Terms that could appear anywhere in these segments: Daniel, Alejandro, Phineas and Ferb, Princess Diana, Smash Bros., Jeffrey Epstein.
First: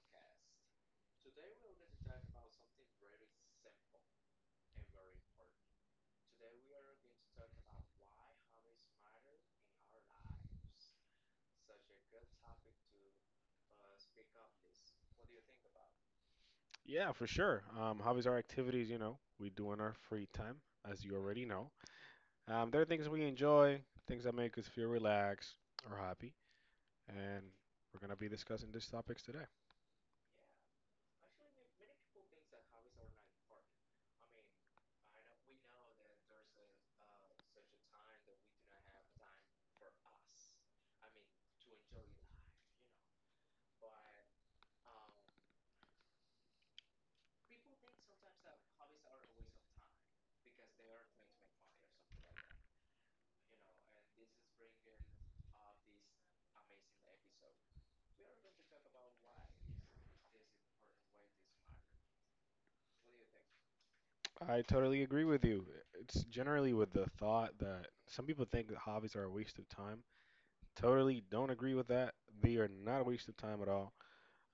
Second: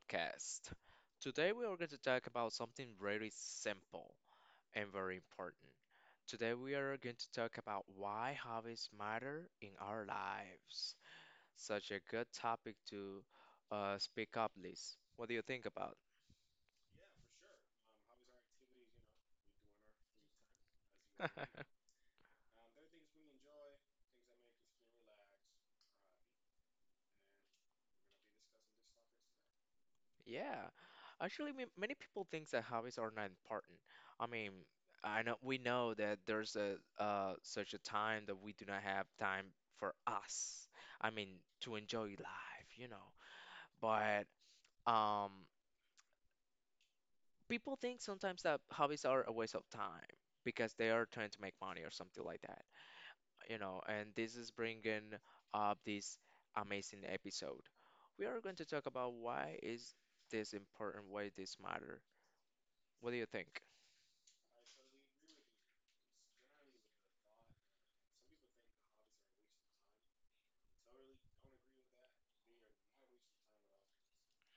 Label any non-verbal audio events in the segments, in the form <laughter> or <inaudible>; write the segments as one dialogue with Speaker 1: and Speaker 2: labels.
Speaker 1: podcast. Today, we are going to talk about something very simple and very important. Today, we are going to talk about why hobbies matter in our lives. Such a good topic to speak up, Liz. What do you think about?
Speaker 2: Yeah, for sure. Hobbies are activities, we do in our free time, as you already know.
Speaker 1: <laughs>
Speaker 2: There are things we enjoy, things that make us feel relaxed or happy, and we're going to be discussing these topics today.
Speaker 1: Yeah, actually, many people think that hobbies are not important. I mean, I know we know that there's a such a time that we do not have time for us. I mean, to enjoy life, you know. But um, people think sometimes that hobbies are a waste of time because they are trying to make money or something like that, you know. And this is bringing up this amazing episode. We are going to talk about why is this important, why this matter. What do you think?
Speaker 2: I totally agree with you. It's generally with the thought that some people think that hobbies are a waste of time. Totally don't agree with that. They are not a waste of time at all.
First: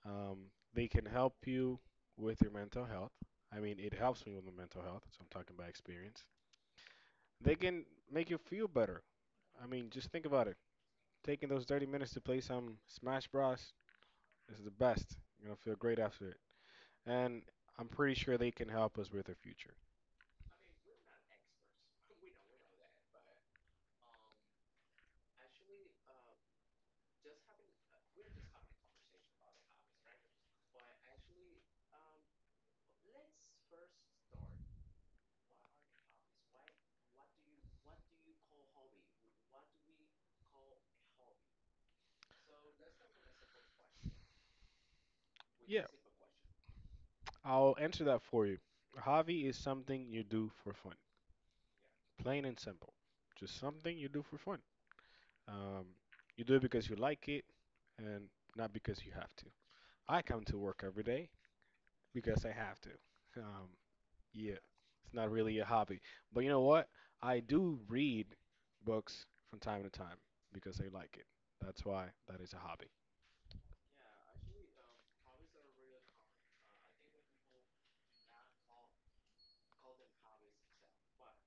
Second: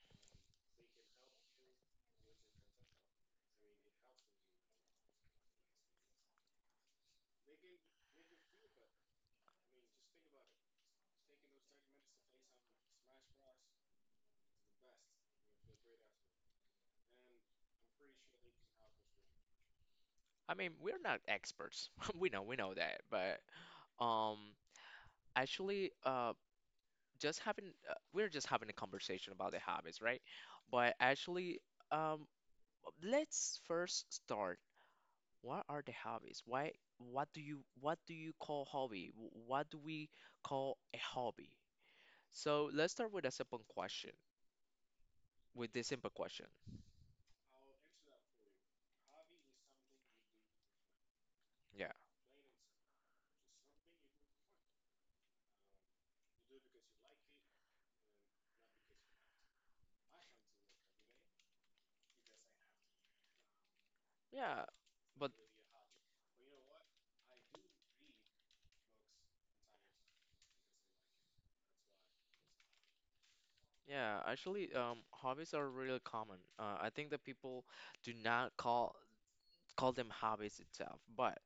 Speaker 2: They can help you with your mental health. I mean, it helps me with my mental health, so I'm talking by experience. They can make you feel better. I mean, just think about it. Taking those 30 minutes to play some Smash Bros. Is the best. You're gonna feel great after it. And I'm pretty sure they can help us with our future.
Speaker 1: I mean, we're not experts. <laughs> We know that, but um, actually, just having we're just having a conversation about the habits, right? But actually, um, let's first start. What are the hobbies? Why? What do you call hobby? What do we call a hobby? So let's start with a simple question. With
Speaker 2: Yeah,
Speaker 1: this simple question,
Speaker 2: I'll answer that for you. A hobby is something you do for fun,
Speaker 1: yeah,
Speaker 2: plain and simple. Just something you do for fun. Um, you do it because you like it and not because you have to. I come to work every day because I have to. Um, Yeah,
Speaker 1: yeah.
Speaker 2: it's not
Speaker 1: But
Speaker 2: really a hobby. But you know what? I do read books from time to time because I like it. That's why that is a hobby.
Speaker 1: yeah, actually, hobbies are really common. I think that people do not call call them hobbies itself, but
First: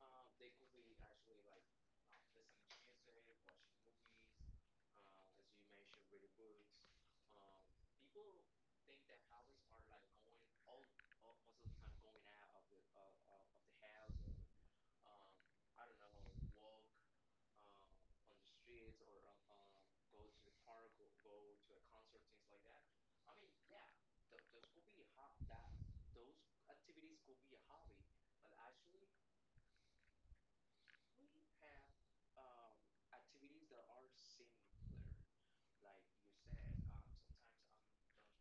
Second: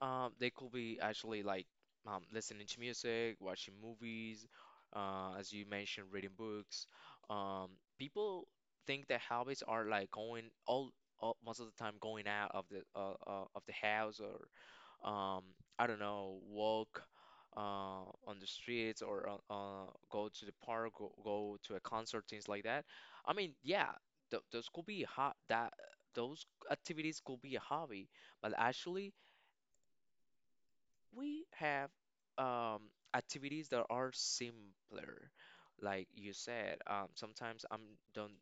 Speaker 1: they could be actually like listening to music, watching movies, as you mentioned, reading books. Um, people think that hobbies are like all most of the time going out of the house or um, I don't know, walk on the streets or go to the park, go to a concert, things like that. I mean, yeah, th those could be a ho that those activities could be a hobby, but actually we have activities that are simpler. Like you said, sometimes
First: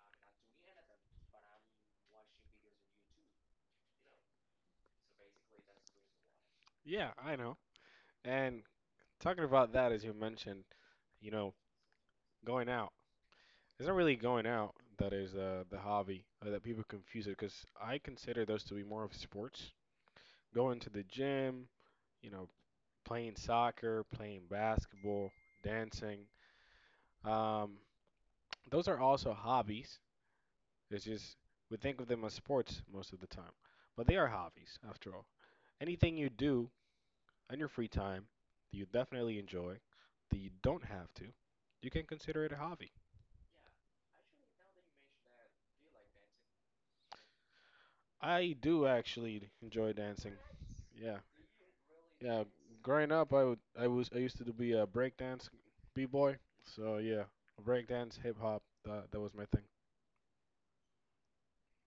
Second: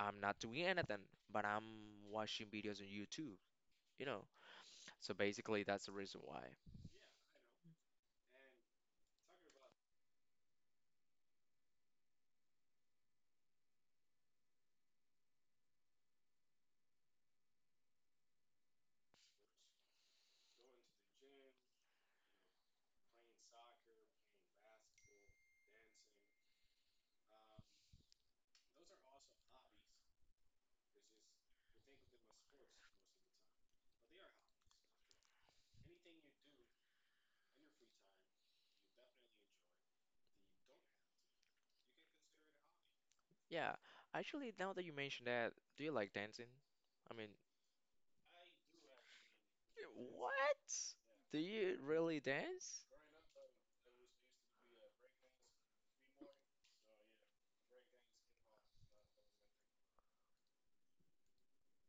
Speaker 1: I'm not doing anything, but I'm watching videos on YouTube, you know. So basically, that's the reason why.
Speaker 2: Yeah, I know. And talking about that, as you mentioned, you know, going out. It's not really going out that is the hobby that people confuse it because I consider those to be more of sports. Going to the gym, you know, playing soccer, playing basketball, dancing. Um, those are also hobbies. It's just we think of them as sports most of the time, but they are hobbies after all. Anything you do in your free time that you definitely enjoy, that you don't have to, you can consider it a hobby.
Speaker 1: Yeah, actually, now that you mentioned that, do you like dancing? I mean,
Speaker 2: I do actually enjoy dancing.
Speaker 1: what?
Speaker 2: Yeah,
Speaker 1: Do you really
Speaker 2: yeah.
Speaker 1: dance?
Speaker 2: Growing up, I would, I was, I used to be a breakdance b-boy. So yeah, breakdance, hip hop. That was my thing.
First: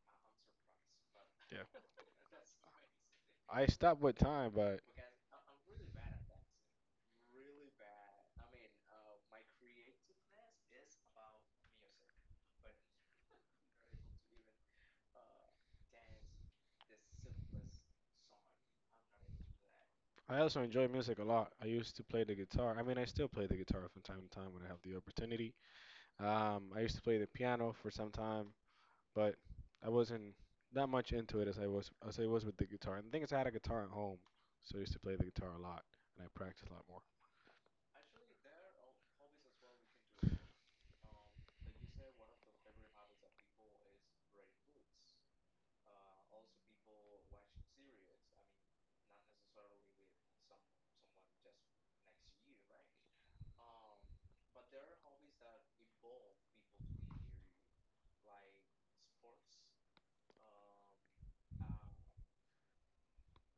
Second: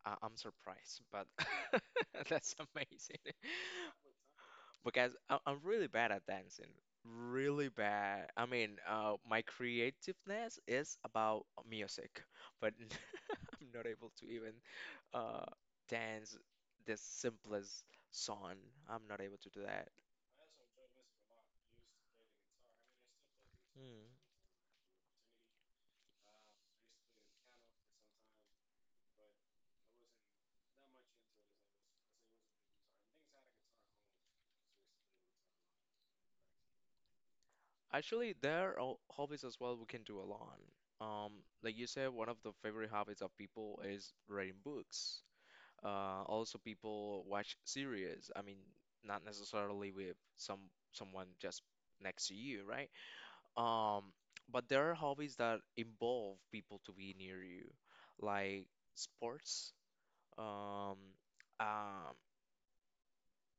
Speaker 1: I'm surprised, but
Speaker 2: Yeah.
Speaker 1: <laughs> that's amazing.
Speaker 2: I
Speaker 1: <laughs>
Speaker 2: stopped with time, but
Speaker 1: Because I'm really bad at dancing. Really bad. I mean, my creativeness is about music, but <laughs> I'm not able to even uh, dance the simplest song. I'm not able to do that.
Speaker 2: I also enjoy music a lot. I used to play the guitar. I mean, I still play the guitar from
Speaker 1: Hmm.
Speaker 2: time to time when I have the opportunity. I used to play the piano for some time, but I wasn't that much into it as I was with the guitar. And the thing is, I had a guitar at home, so I used to play the guitar a lot, and I practiced a lot more.
Speaker 1: Actually, there are hobbies as well we can do a lot. Um, like you said, one of the favorite hobbies of people is reading books. Also people watch series. I mean, not necessarily with someone just next to you, right? Um, but there are hobbies that involve people to be near you, like sports. Um, um,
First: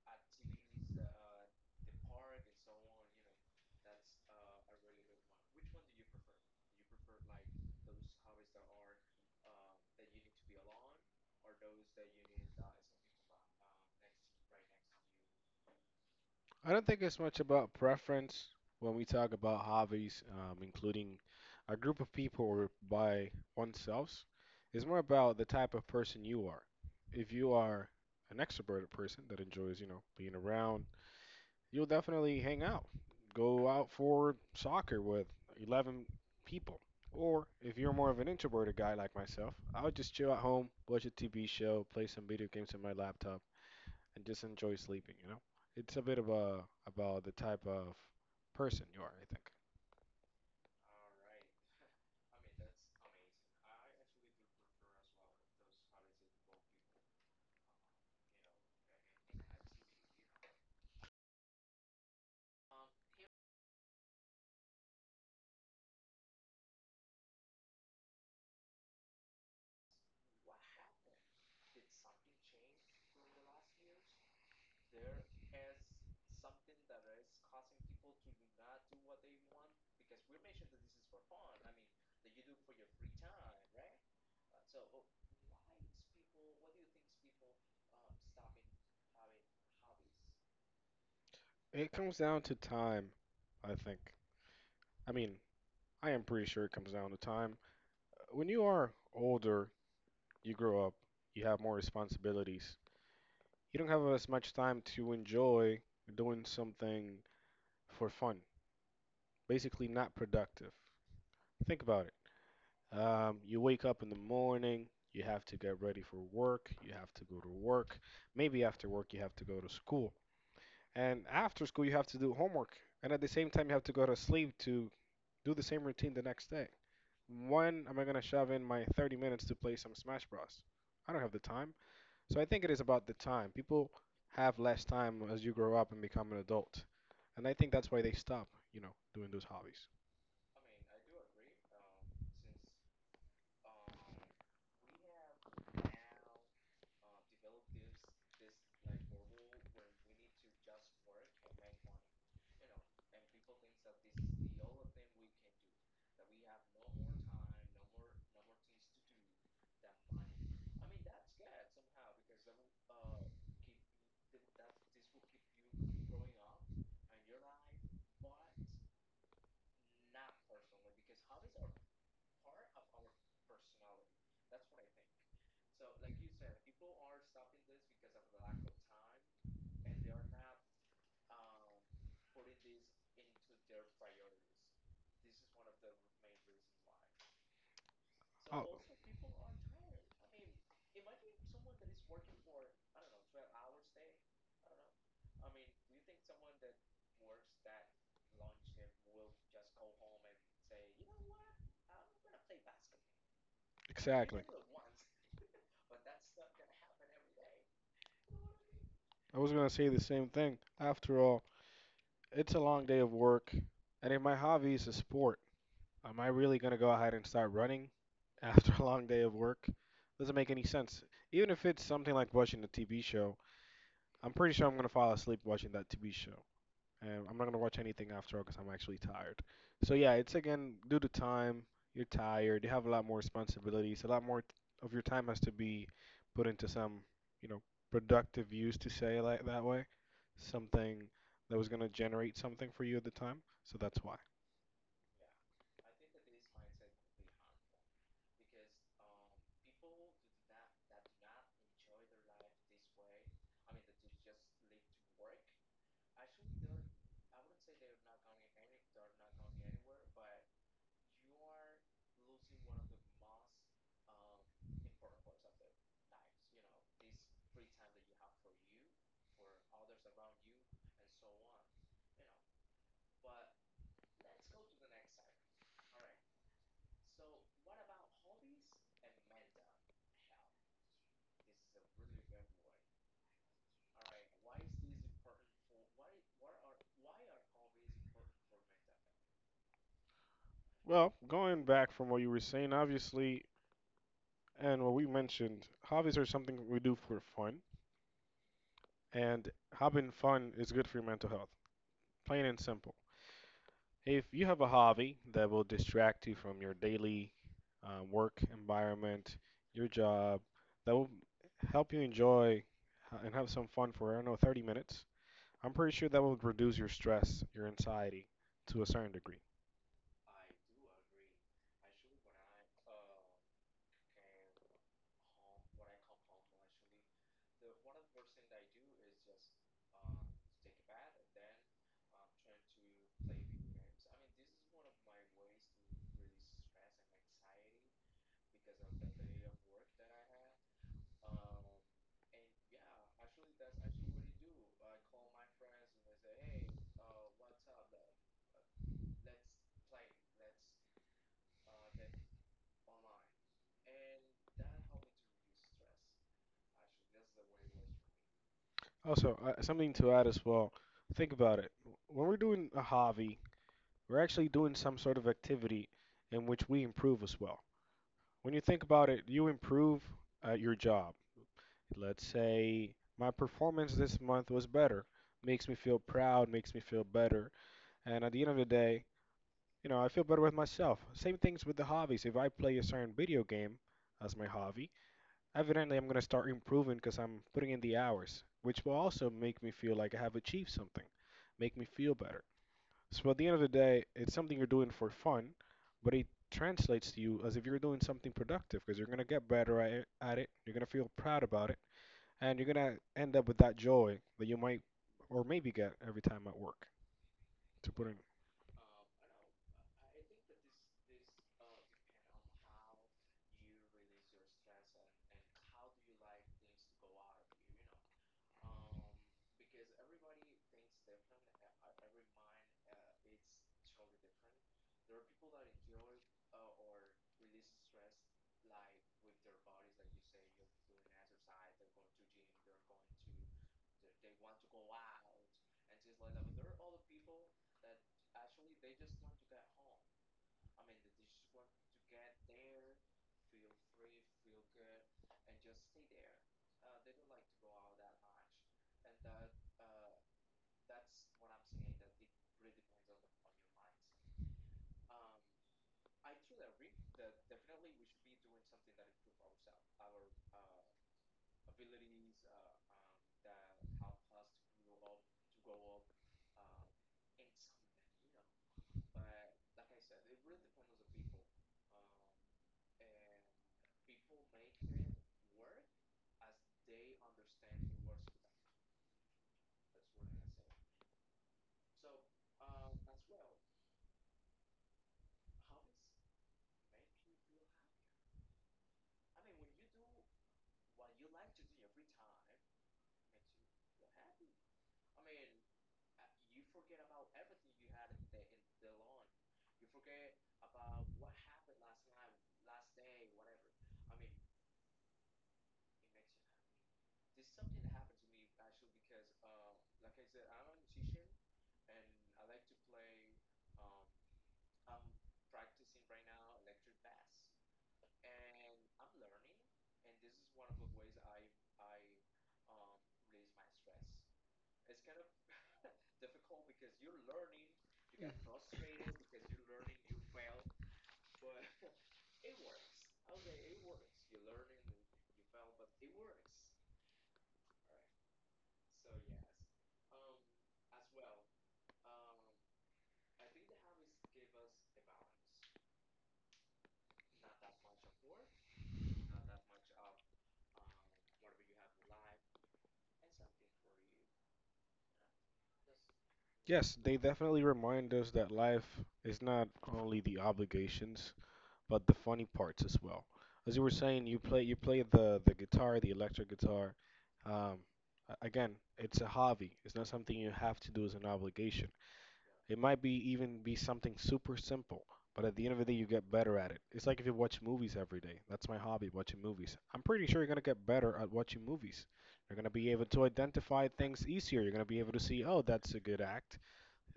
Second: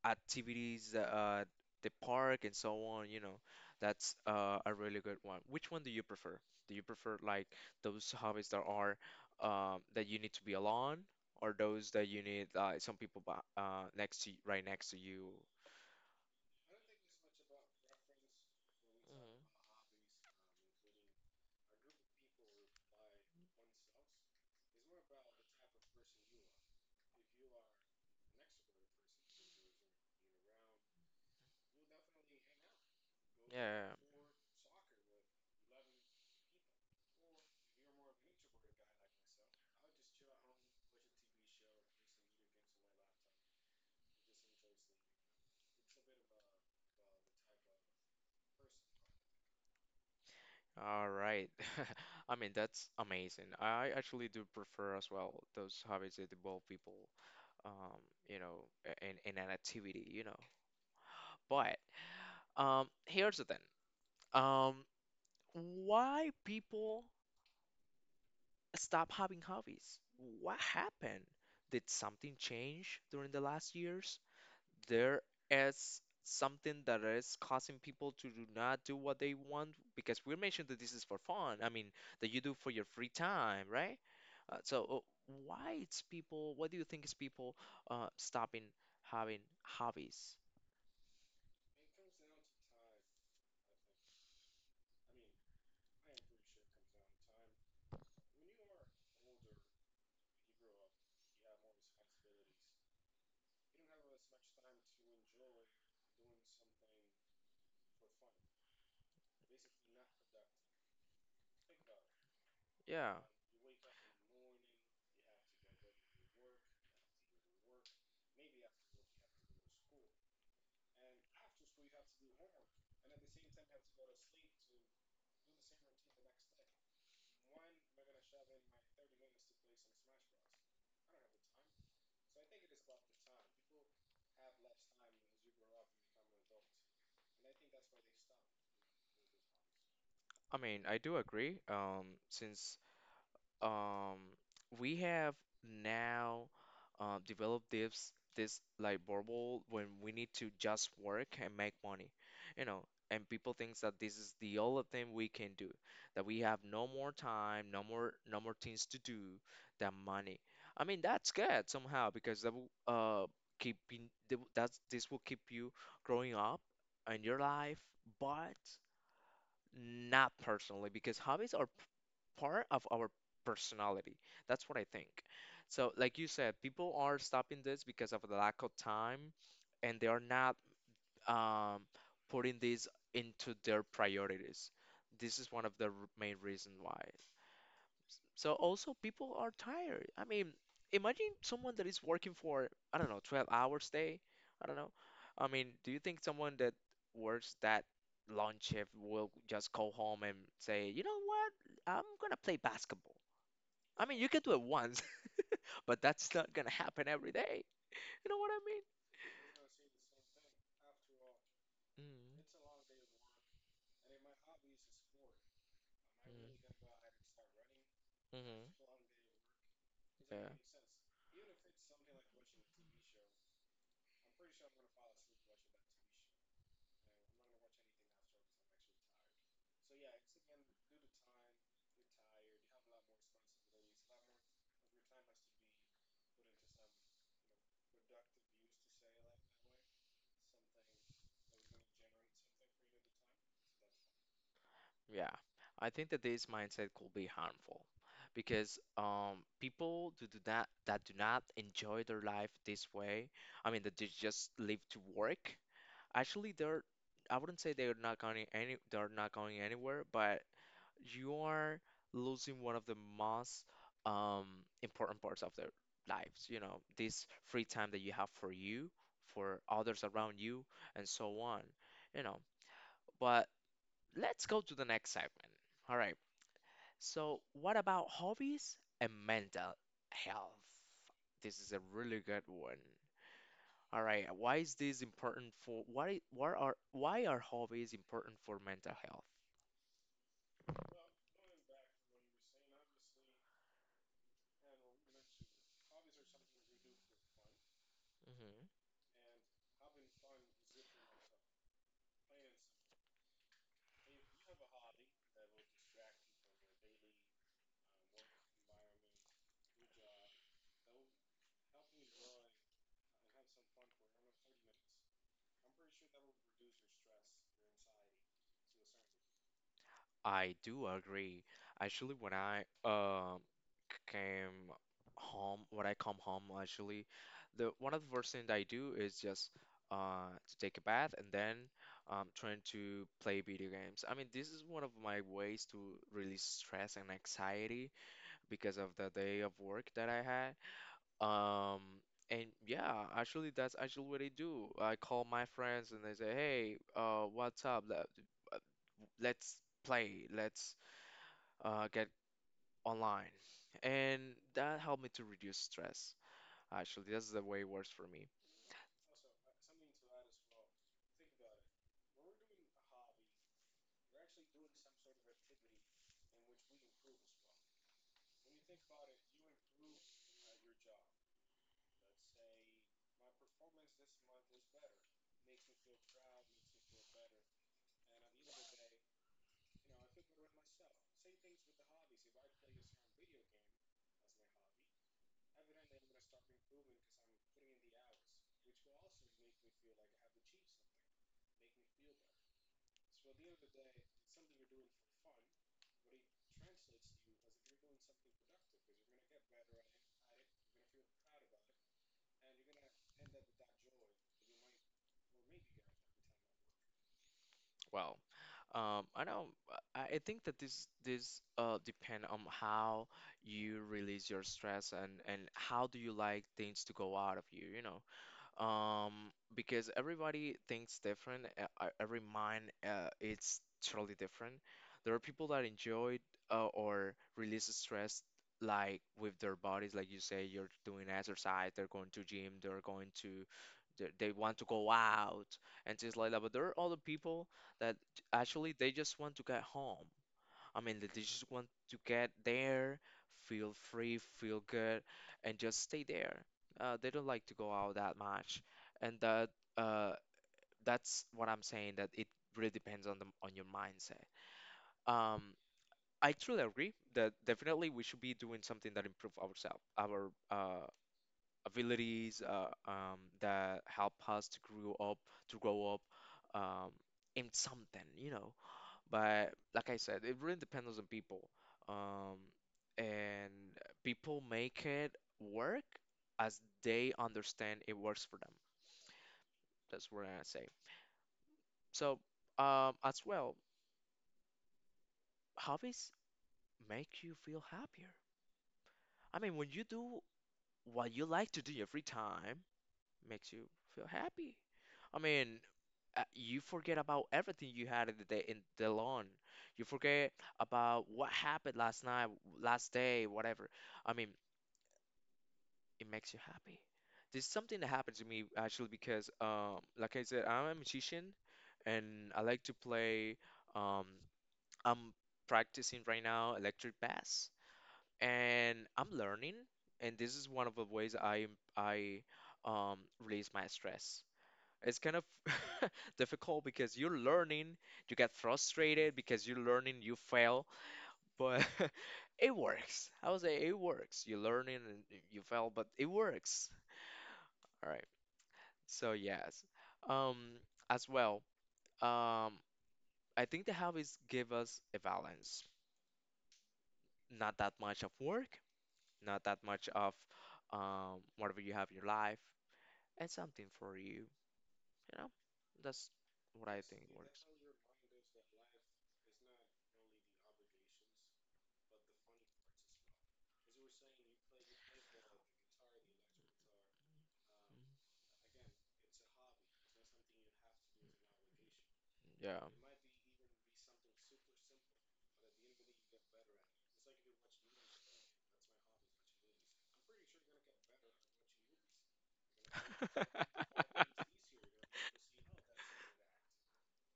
Speaker 1: activities at the park and so on, you know, that's a really good one. Which one do you prefer? Do you prefer like those hobbies that are that you need to be alone, or those that you need some people next to right next to you?
Speaker 2: I don't think it's much about preference when we talk
Speaker 1: Mhm.
Speaker 2: about hobbies, including a group of people or by oneself. It's more about the type of person you are. If you are an extroverted person that enjoys, you know, being around, you'll definitely hang out, go out
Speaker 1: Yeah, yeah,
Speaker 2: for soccer with 11 people. Or if you're more of an introverted guy like myself, I'll just chill at home, watch a TV show, play some video games on my laptop and just enjoy sleeping, you know? It's a bit of a about the type of person you are, I think.
Speaker 1: yeah. All right. <laughs> I mean, that's amazing. I actually do prefer as well those hobbies that involve people, um, you know, in an activity, you know. But here's the thing. Um, why people stop having hobbies? What happened? Did something change during the last years? There is something that is causing people to do not do what they want because we mentioned that this is for fun. I mean, that you do for your free time, right? Why it's people, what do you think is people stopping having hobbies?
Speaker 2: It comes down to time, I think. I mean, I am pretty sure it comes down to time. When you are older, you grow up, you have more responsibilities. You don't have as much time to enjoy doing something for fun, basically not productive. Think about it.
Speaker 1: Yeah.
Speaker 2: You wake up in the morning, you have to get ready for work, you have to go to work. Maybe after work, you have to go to school. And after school, you have to do homework. And at the same time, you have to go to sleep to do the same routine the next day. When am I going to shove in my 30 minutes to play some Smash Bros? I don't have the time. So I think it is about the time. People have less time as you grow up and become an adult. And I think that's why they stop, you know, doing those hobbies.
Speaker 1: I mean, I do agree. Since um, we have now developed this like bubble when we need to just work and make money, you know, and people thinks that this is the only thing we can do, that we have no more time, no more things to do than money. I mean, that's good somehow because that will keep in, that will- that's this will keep you growing up in your life, but not personally, because hobbies are part of our personality. That's what I think. So, like you said, people are stopping this because of the lack of time, and they are not um, putting this into their priorities. This is one of the main reasons why. So
Speaker 2: Oh,
Speaker 1: also people are tired. I mean, imagine someone that is working for, I don't know, 12 hours day. I don't know. I mean, do you think someone that works that long shift will just go home and say, "You know what? I'm gonna play basketball." I mean, you can
Speaker 2: exactly.
Speaker 1: do it once, <laughs> but that's not gonna happen every day. You know what I mean?
Speaker 2: I was going to say the same thing. After all,
Speaker 1: Mm,
Speaker 2: it's a long day of work. And if my hobby is a sport, am I really going to go ahead and start running
Speaker 1: mm,
Speaker 2: <laughs>
Speaker 1: mhm.
Speaker 2: after a long day of work? Doesn't make
Speaker 1: Yeah.
Speaker 2: any sense. Even if it's something like watching a TV show, I'm pretty sure I'm going to fall asleep watching that TV show. And I'm not going to watch anything after all because I'm actually tired. So, yeah, it's again due to time. You're tired. You have a lot more responsibilities. A lot more t- Of your time has to be put into some, you know, productive use to say it like that way. Something that was going to generate something for you at the time. So that's why.
Speaker 1: Yeah, I think that this mindset could be harmful because people do not enjoy their life this way. I mean, that they just live to work. Actually, they're, I wouldn't say they're not going any they're not going anywhere, but you are losing one of the most um, important parts of their lives. You know, this free time that you have for you, for others around you, and so on. You know, but let's go to the next segment. All right. So, what about hobbies and mental health? This is a really good one. All right, why is this important for why are hobbies important for mental health?
Speaker 2: Well, going back from what you were saying, obviously, and what we mentioned, hobbies are something we do for fun,
Speaker 1: Hmm.
Speaker 2: and having fun is good for your mental health, plain and simple. If you have a hobby that will distract you from your daily work environment, your job, that will help you enjoy and have some fun for, I don't know, 30 minutes, I'm pretty sure that will reduce your stress, your anxiety to a certain degree.
Speaker 1: I do agree. Actually, when I came home, when I come home, actually, the one of the first thing that I do is just to take a bath and then trying to play video games. I mean, this is one of my ways to release stress and anxiety, because of the day of work that I had. Um, and yeah, actually, that's actually what I do. I call my friends and they say, "Hey, what's up? Uh, Let's play. Let's get online." And that helped me to reduce stress. Actually, that's the way it works for me.
Speaker 2: Also, something to add as well, think about it. When we're doing a hobby, we're actually doing some sort of activity in which we improve as well. When you think about it, you improve at your job. Let's say my performance this month was better, makes me feel proud, makes me feel better. And at the end of the day, you know, I feel better with myself. Same things with the hobbies. If I play a certain video game as my hobby, evidently I'm going to start improving because I'm putting in the hours, which will also make me feel like I have achieved something, make me feel better. So at the end of the day, it's something you're doing for fun, but it translates to you as if you're doing something productive because you're gonna get better at it, you're gonna feel proud about it, and you're gonna end up with that joy that you might or maybe get every time at work. To put in,
Speaker 1: Well, I know. I think that this depend on how you release your stress and how do you like things to go out of you, you know. um, because everybody thinks different. Every mind, it's totally different. There are people that enjoy or release stress like with their bodies, like you say, you're doing exercise, they're going to gym, they want to go out and things like that. But there are other people that actually they just want to get home. I mean, they just want to get there, feel free, feel good, and just stay there. They don't like to go out that much, and that uh, that's what I'm saying. That it really depends on the on your mindset. Um, I truly agree that definitely we should be doing something that improve ourselves, our abilities, that help us to to grow up, um, in something, you know. But like I said, it really depends on people. Um, and people make it work as they understand it works for them. That's what I say. So, as well, hobbies make you feel happier. I mean, when you do what you like to do in your free time, makes you feel happy. I mean, you forget about everything you had in the day in the lawn. You forget about what happened last night, last day, whatever. I mean, it makes you happy. There's something that happened to me actually because, like I said, I'm a musician and I like to play. Um, I'm practicing right now electric bass, and I'm learning. And this is one of the ways I release my stress. It's kind of <laughs> difficult because you're learning, you get frustrated because you're learning, you fail, but <laughs> it works. I would say it works. You're learning and you fail, but it works. All right. So yes, um, as well, um, I think the habits give us a balance. Not that much of work, not that much of whatever you have in your life, and something for you. You know, that's what I
Speaker 2: yes,
Speaker 1: think
Speaker 2: they
Speaker 1: works.
Speaker 2: definitely remind us that life is not only the obligations, but the funny parts as well. As you were saying, you play the guitar, the electric guitar. Um, Again, it's a hobby. It's not something you have to do as an obligation.
Speaker 1: Yeah.
Speaker 2: It might be something super simple, but at the end of the day, you get better at it. It's like if you watch movies every day. That's my hobby, watching movies. I'm pretty sure you're gonna get better at watching movies. You're gonna be able to identify things easier.
Speaker 1: <laughs>
Speaker 2: You're gonna be able to see, oh, that's a good act,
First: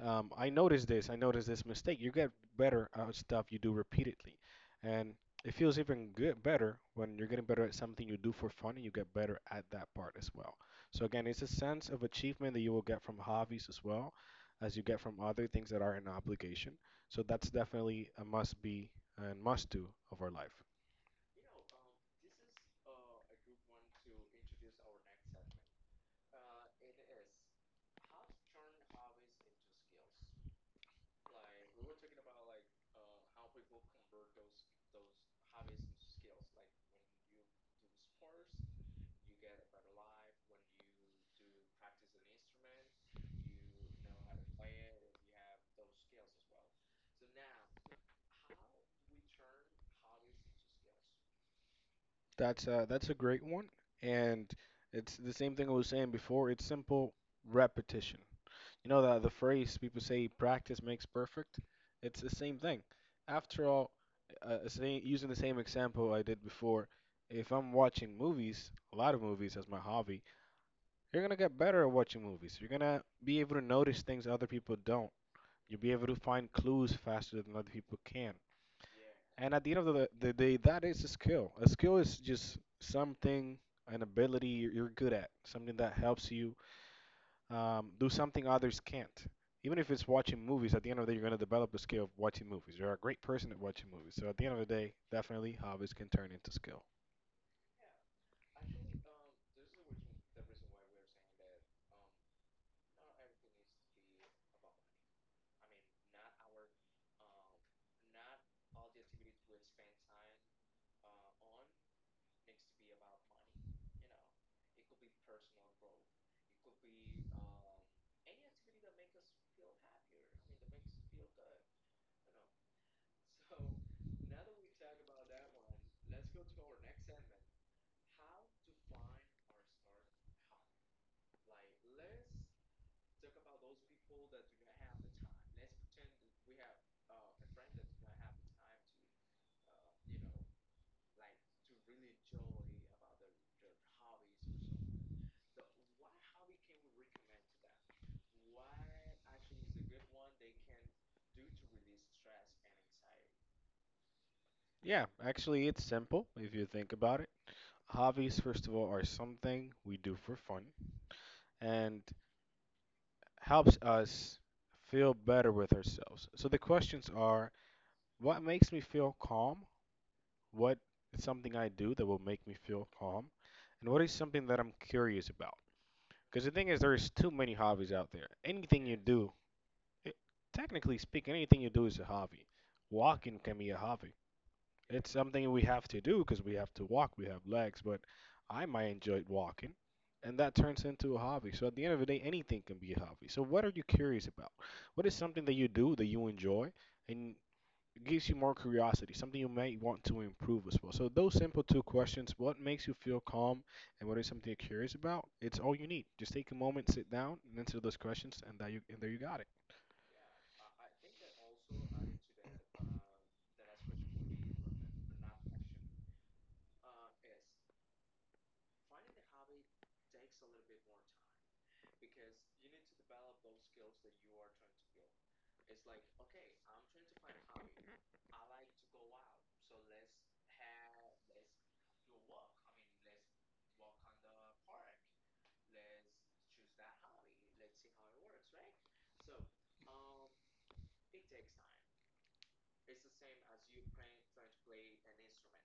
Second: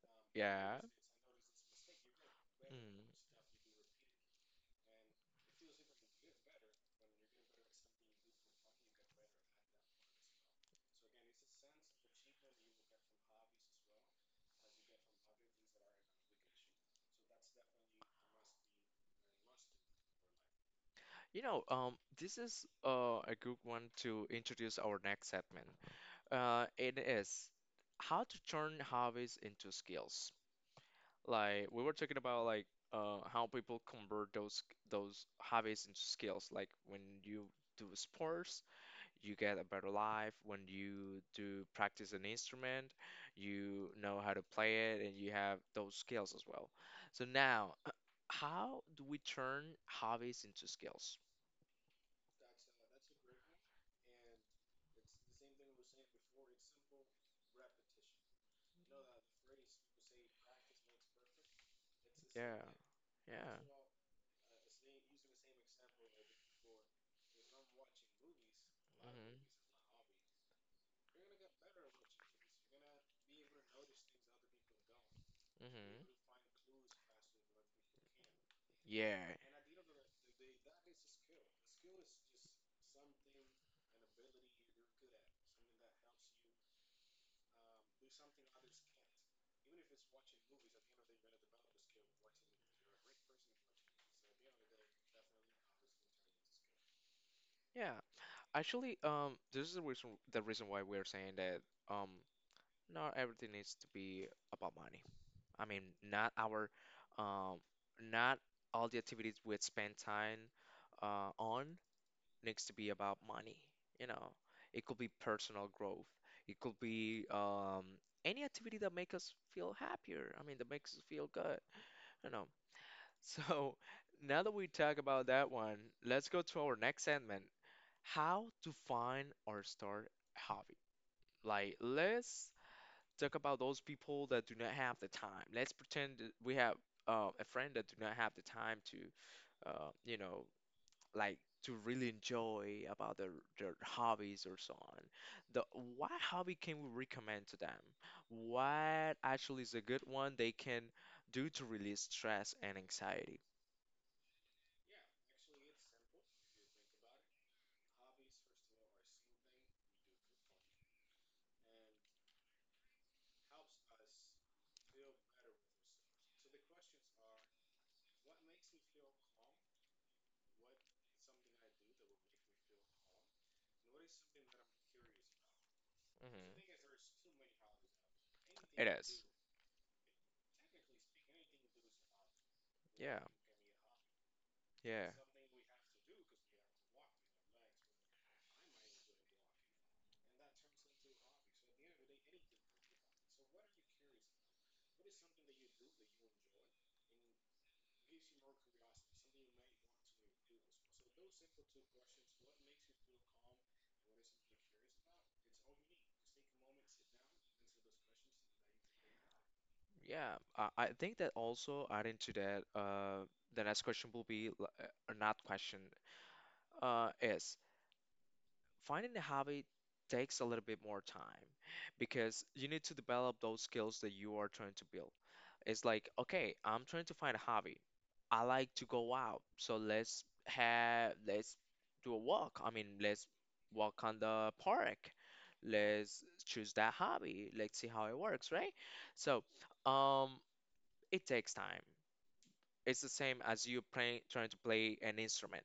Speaker 1: Yeah.
Speaker 2: I noticed this mistake. You get better
Speaker 1: Mm.
Speaker 2: at stuff you do repeatedly. And it feels even good better when you're getting better at something you do for fun and you get better at that part as well. So again, it's a sense of achievement that you will get from hobbies as well as you get from other things that are an obligation. So that's definitely a must be and must do of our life.
Speaker 1: You know, this is a good one to introduce our next segment. It is how to turn hobbies into skills. Like we were talking about, like how people convert those hobbies into skills. Like when you do sports, you get a better life. When you do practice an instrument, you know how to play it, and you have those skills as well. So now, <clears throat> how do we turn hobbies into skills?
Speaker 2: That's a great one, and it's the same thing I was saying before. It's simple repetition. You know that the phrase people say practice makes perfect? It's the same
Speaker 1: Yeah.
Speaker 2: thing.
Speaker 1: Yeah.
Speaker 2: After all, using the same example I did before, if I'm watching movies, a lot of
Speaker 1: Mhm.
Speaker 2: movies as my hobby, you're gonna get better at watching movies. You're gonna be able to notice things other people don't. You'll be
Speaker 1: Mhm.
Speaker 2: able to find clues faster than other people can.
Speaker 1: Yeah.
Speaker 2: And at the end of the day, that is a skill. A skill is just something, an ability you're good at, something that helps you do something others can't. Even if it's watching movies, at the end of the day, you're going to develop the skill of watching movies. You're a great person at watching movies. So at the end of the day, definitely hobbies can turn into skill.
Speaker 1: Yeah. Actually, this is the reason why we're saying that um, not everything needs to be about money. I mean, not our, um, not all the activities we spend time on needs to be about money. You know, it could be personal growth. It could be any activity that makes us feel happier. I mean, that makes us feel good. You know. So <laughs> now that we talk about that one, let's go to our next segment: how to find or start a hobby. Like, let's talk about those people that do not have the time. Let's pretend that we have a friend that do not have the time to, uh, you know, like to really enjoy about their hobbies or so on. The What hobby can we recommend to them? What actually is a good one they can do to release stress and anxiety?
Speaker 2: Yeah, actually, it's simple if you think about it. Hobbies, first of all, are something we do for fun and helps us feel better with ourselves. So the questions are what makes me feel calm? What is something I do that will make me feel calm? And what is something that I'm curious about? Because the
Speaker 1: Mhm.
Speaker 2: thing is, there's too many hobbies out there. Anything
Speaker 1: It
Speaker 2: you
Speaker 1: is.
Speaker 2: do, it, technically speaking, anything you do is a hobby.
Speaker 1: Yeah,
Speaker 2: Walking can be a hobby.
Speaker 1: yeah,
Speaker 2: It's something we have to do because we have to walk, we have legs, but I might enjoy walking, and that turns into a hobby. So at the end of the day, anything can be a hobby. So what are you curious about? What is something that you do that you enjoy, and it gives you more curiosity, something you might want to improve as well. So those simple two questions, what makes you feel calm and what is something you're curious about, it's all you need. Just take a moment, sit down, and answer those questions and that you and there you got it.
Speaker 1: yeah. I think that also adding to that, the next question will be, not question, is finding a hobby takes a little bit more time because you need to develop those skills that you are trying to build. It's like, okay, I'm trying to find a hobby. I like to go out, so let's do a walk. I mean, let's walk on the park. Let's choose that hobby. Let's see how it works, right? So, um, it takes time. It's the same as you playing trying to play an instrument.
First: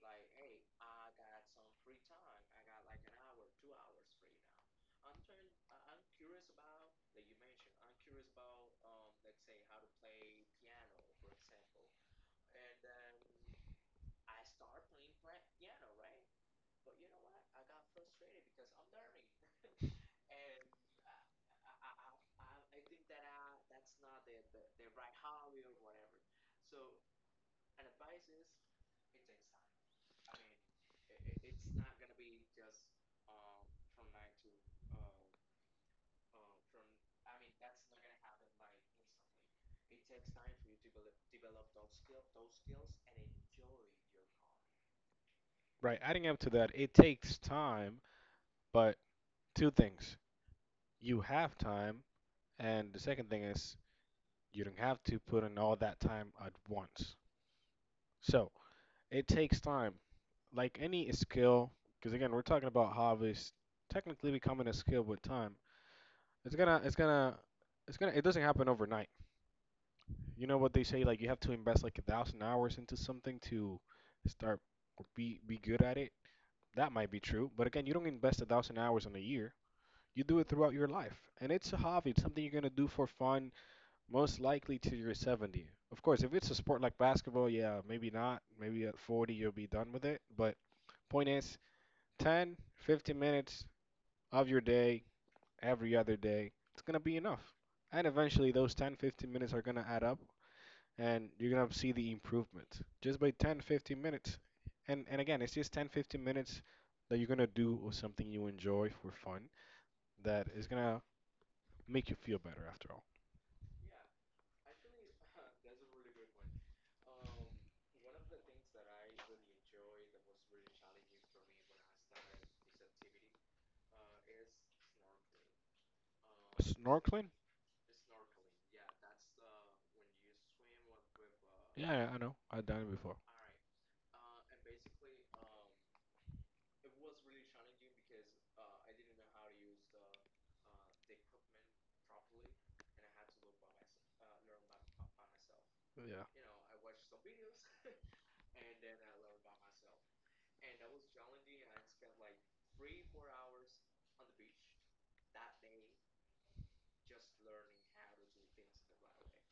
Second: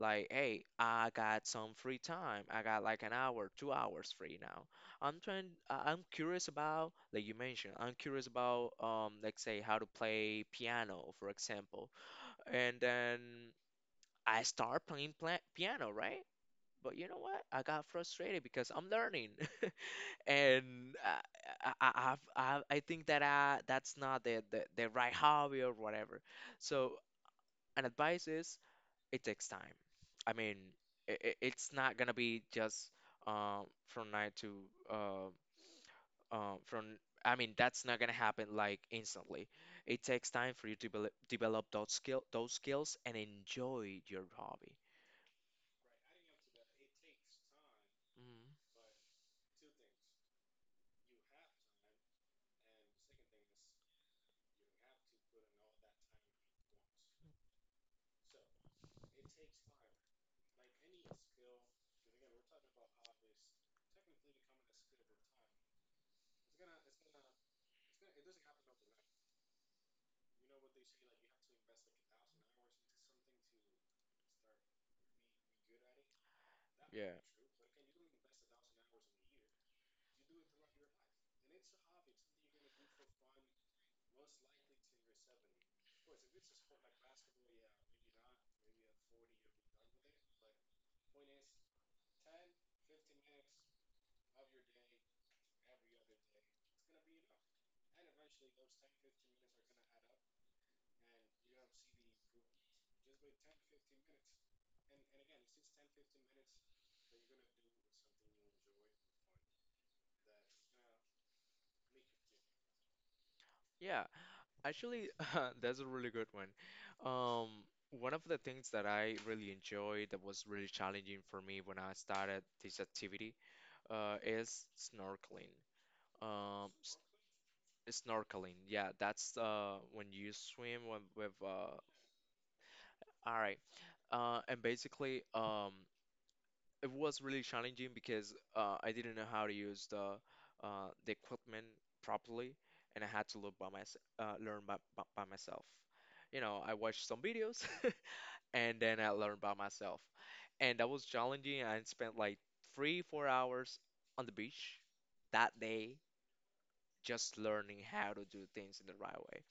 Speaker 1: Like, hey, I got some free time. I got like an hour, 2 hours free now. I'm curious about, like you mentioned, I'm curious about, let's say how to play piano, for example. And then I start playing pla piano, right? But you know what? I got frustrated because I'm learning, <laughs> and I, have I think that that's not the right hobby or whatever. So and advice is it takes time. I mean, it's not gonna be just from night to uh, from I mean, that's not gonna happen like instantly. It takes time for you to develop those skills and enjoy your hobby.
Speaker 2: Right. Adding up to that, it takes time,
Speaker 1: Mm.
Speaker 2: but two things. You have time, and the second thing is you don't have to put in all that time at once. So it takes time. Like any skill, because again, we're talking about hobbies technically becoming a skill with time. It's gonna, it's gonna, it's gonna. It doesn't happen overnight. You know what they say? Like you have to invest like 1,000 hours into something to start or be good at it. That
Speaker 1: Yeah.
Speaker 2: might be true, but again, you don't invest 1,000 hours in a year. You do it throughout your life, and it's a hobby. It's something you're gonna do for fun, most likely till you're 70. Of course, if it's a sport like basketball, yeah, maybe not. Maybe at 40 you'll be done with it. But point is, 10, 15 minutes of your day every other day, it's going to be enough. And eventually, those 10, 15 minutes are going to add up and you're going to see the improvement just by 10, 15 minutes. And again, it's just 10, 15 minutes that you're going to do or something you enjoy for fun that is going to make you feel better after all.
Speaker 1: Yeah, actually, <laughs> that's a really good one. Um, One of the things that I really enjoyed that was really challenging for me when I started this activity is snorkeling. Um, s-
Speaker 2: Snorkeling?
Speaker 1: Snorkeling, yeah, that's when you swim with,
Speaker 2: Yeah, yeah, I know. I've done it before.
Speaker 1: all right. And basically, it was really challenging because I didn't know how to use the equipment properly, and I had to learn by, by myself.
Speaker 2: Yeah.
Speaker 1: You know, I watched some videos, <laughs> and then I learned by myself, and that was challenging. I spent like three, 4 hours on the beach that day just learning how to do things in the right way,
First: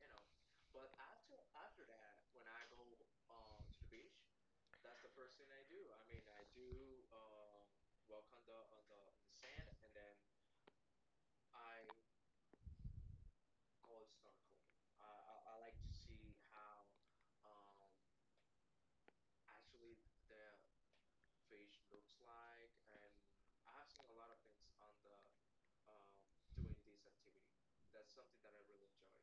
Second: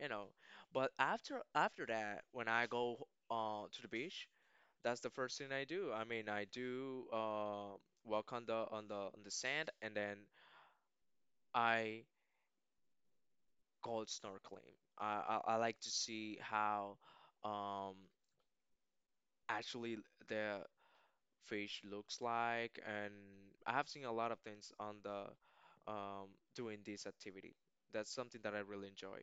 Speaker 1: you know. But after that, when I go to the beach, that's the first thing I do. I mean, I do walk on the sand, and then I go snorkeling. I like to see how um, actually the fish looks like, and I have seen a lot of things on the um, doing this activity. That's something that I really enjoy.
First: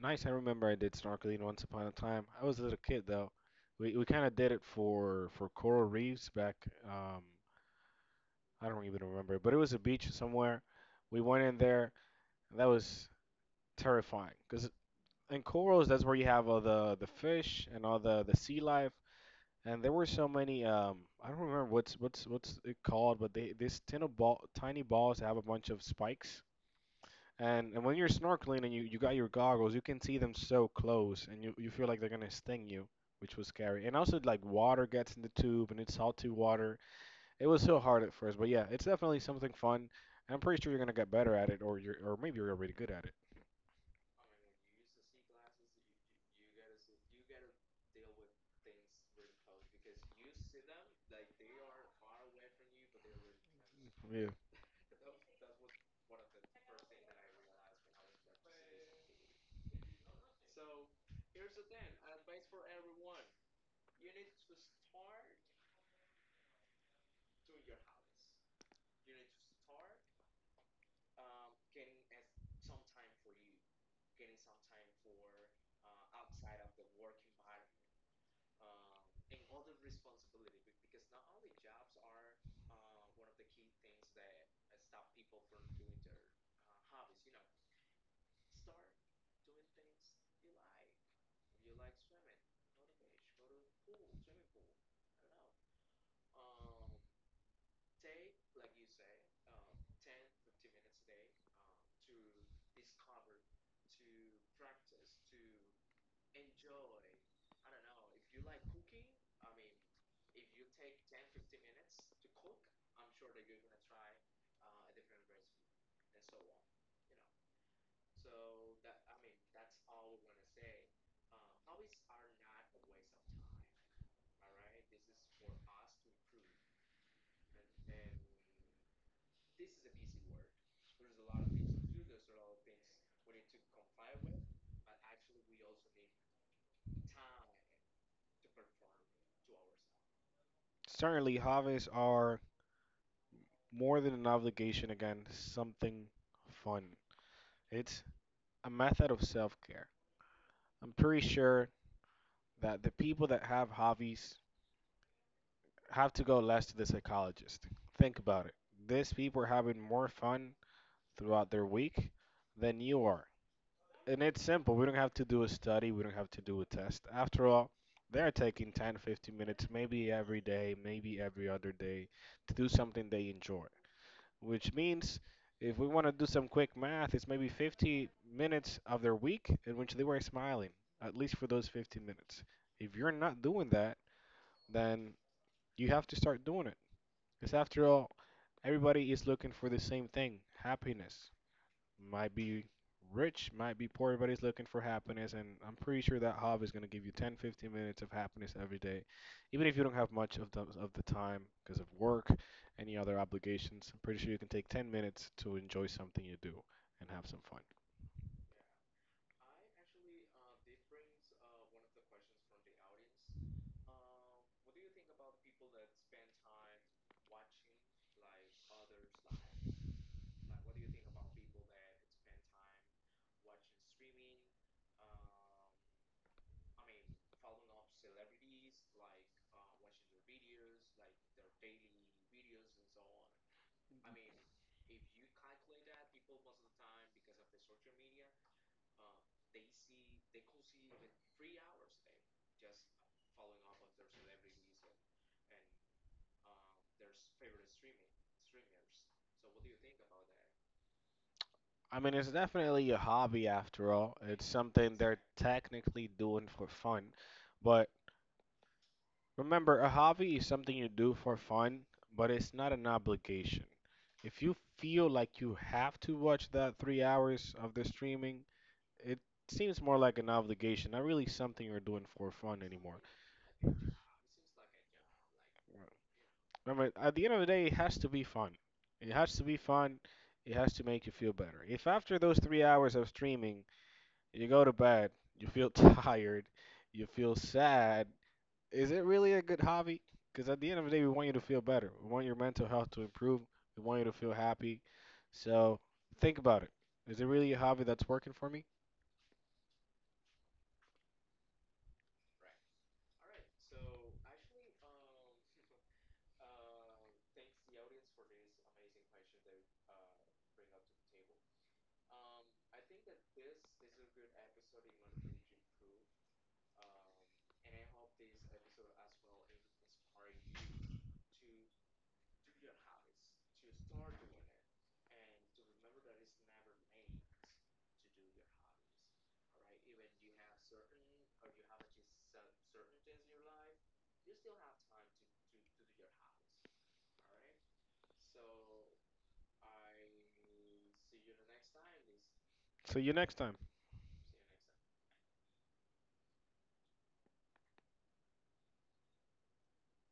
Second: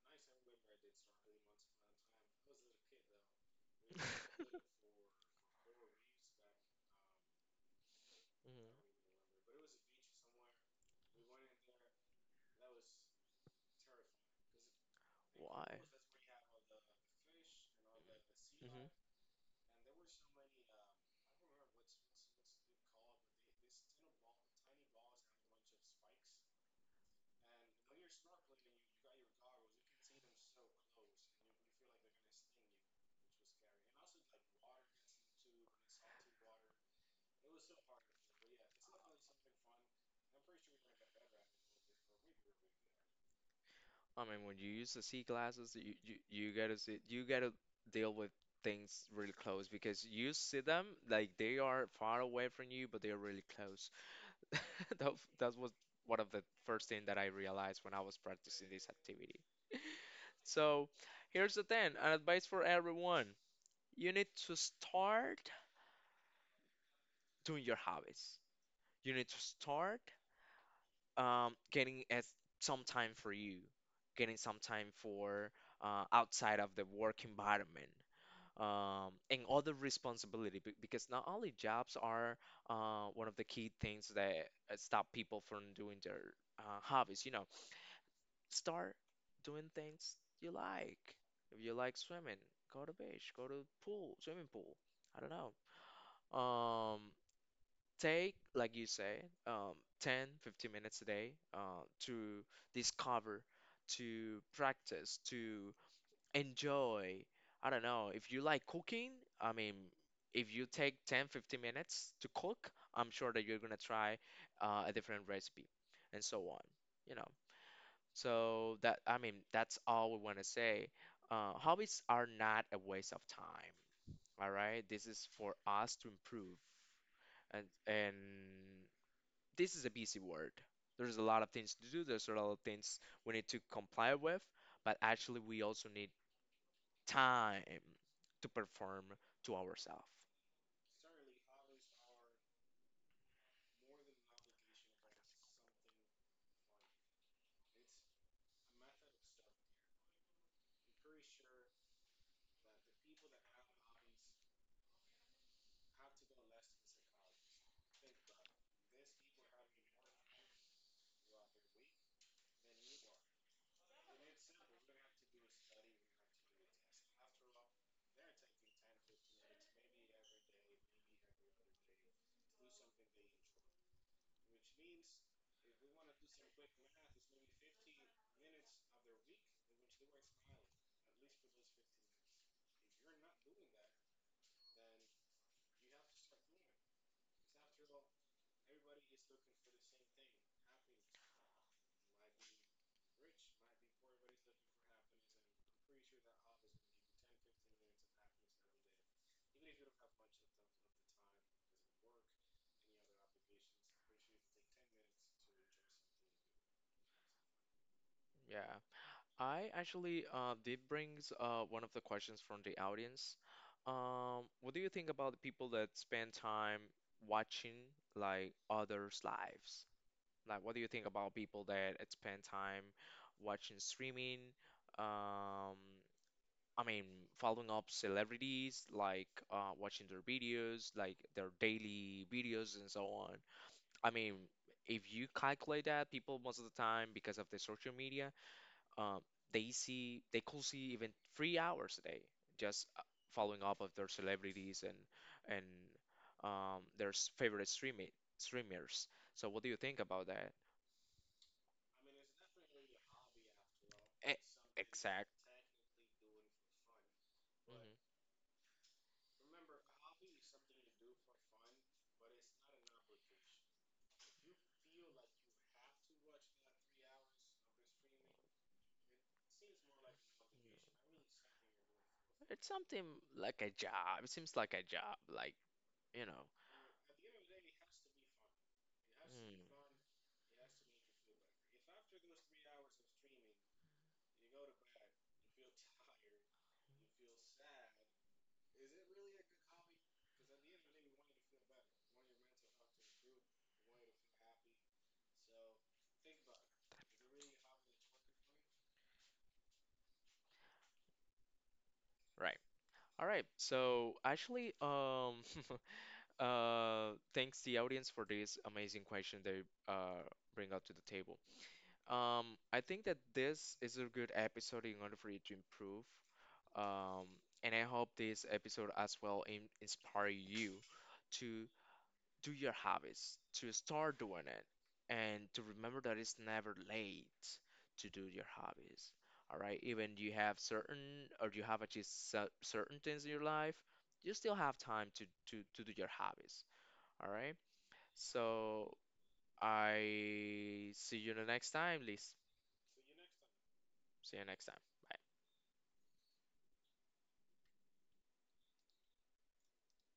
Speaker 2: Nice. I remember I did snorkeling once upon a time. I was a little kid though. We kind of
Speaker 1: <laughs> Mhm.
Speaker 2: did it for coral reefs back. Um, I don't even remember, but it was a beach somewhere. We went in there, and that was terrifying because in
Speaker 1: Why?
Speaker 2: corals that's where you have all the fish and all the sea
Speaker 1: Hmm.
Speaker 2: life. And there were so many. I don't remember what's it called, but they this tin of ball tiny balls have a bunch of spikes. And when you're snorkeling and you got your goggles, you can see them so close and you feel like they're gonna sting you, which was scary. And also like water gets in the tube and it's salty water. It was so hard at first, but yeah, it's definitely something fun. And I'm pretty sure you're gonna get better at it or maybe you're already good at it.
Speaker 1: I mean, when you use the sea glasses, you gotta see, you gotta deal with things really close because you see them like they are far away from you, but they are really close.
Speaker 2: Yeah.
Speaker 1: <laughs> That that was one of the first thing that I realized when I was practicing this activity. So here's the thing, an advice for everyone. You need to start doing your hobbies. You need to start getting as some time for you, getting some time for outside of the work environment. And other responsibility because not only jobs are one of the key things that stop people from doing their hobbies. Start doing things you like. If you like swimming, go to beach, go to pool, swimming pool. I don't know. Um, Take like you say 10, 15 minutes a day to discover, to practice, to enjoy. I don't know if you like cooking. I mean, if you take 10, 15 minutes to cook, I'm sure that you're gonna try a different recipe and so on. You know so that i mean that's all we want to say. Hobbies are not a waste of time. All right, this is for us to improve, and this is a busy world. There's a lot of things to do, there's a lot of things we need to comply with, but actually, we also need time to perform to ourselves.
Speaker 2: Certainly hobbies are more than an obligation, again, something fun. It's a method of self care. I'm pretty sure that the people that have hobbies have to go less to the psychologist. Think about it. These people are having more fun throughout their week than you are. And it's simple. We don't have to do a study, we don't have to do a test. After all, they're taking 10, 15 minutes, maybe every day, maybe every other day, to do something they enjoy. Which means if we want to do some quick math, it's maybe 50 minutes of their week in which they were smiling, at least for those 15 minutes. If you're not doing that, then you have to start doing it. Because after all, everybody is looking for the same thing, happiness. Might be rich, might be poor, everybody's looking for happiness. And I'm pretty sure that hobby is going to give you 10, 15 minutes of happiness every day, even if you don't have much of the time because of work, any other obligations. I'm pretty sure you can take 10 minutes to enjoy something you do and have some fun.
Speaker 1: Yeah. I actually did brings one of the questions from the audience. What do you think about the people that spend time watching like others' lives? Like, what do you think about people that spend time watching streaming? Um, I mean, following up celebrities, like watching their videos, like their daily videos and so on. I mean, if you calculate that, people most of the time, because of the social media, um, they could see even 3 hours a day just following up of their celebrities and favorite streamers. So what do you think about that?
Speaker 2: I mean, it's definitely a hobby after all.
Speaker 1: E-
Speaker 2: It's something they're
Speaker 1: Exact.
Speaker 2: technically doing for fun, but. Remember, a hobby is something you do for fun, but it's not an obligation. If you feel like you have to watch that 3 hours of the streaming, it seems more like an obligation, not really something you're doing for fun
Speaker 1: It's
Speaker 2: anymore.
Speaker 1: something like a job. It seems like a job, like, you know.
Speaker 2: Remember, at the end of the day, it has to be fun. It has to be
Speaker 1: Mm.
Speaker 2: fun. It has to make you feel better. If after those 3 hours of streaming, you go to bed, you feel <laughs> tired, you feel sad, is it really a good hobby? Because at the end of the day, we want you to feel better. We want your mental health to improve. We want you to feel happy. So think about it. Is it really a hobby that's working for me?
Speaker 1: Right. All right. So actually, <laughs> thanks the audience for this amazing question they uh bring up to the table. I think that this is a good episode in order for you to improve. Um, and I hope this episode as well in inspire you to do your habits, to start doing it, and to remember that it's never late to do your hobbies. All right, even you have certain or you have achieved certain things in your life, you still have time to do your hobbies. All right, so I see you the next time, Liz.
Speaker 2: See you next time.
Speaker 1: See you next time. Bye.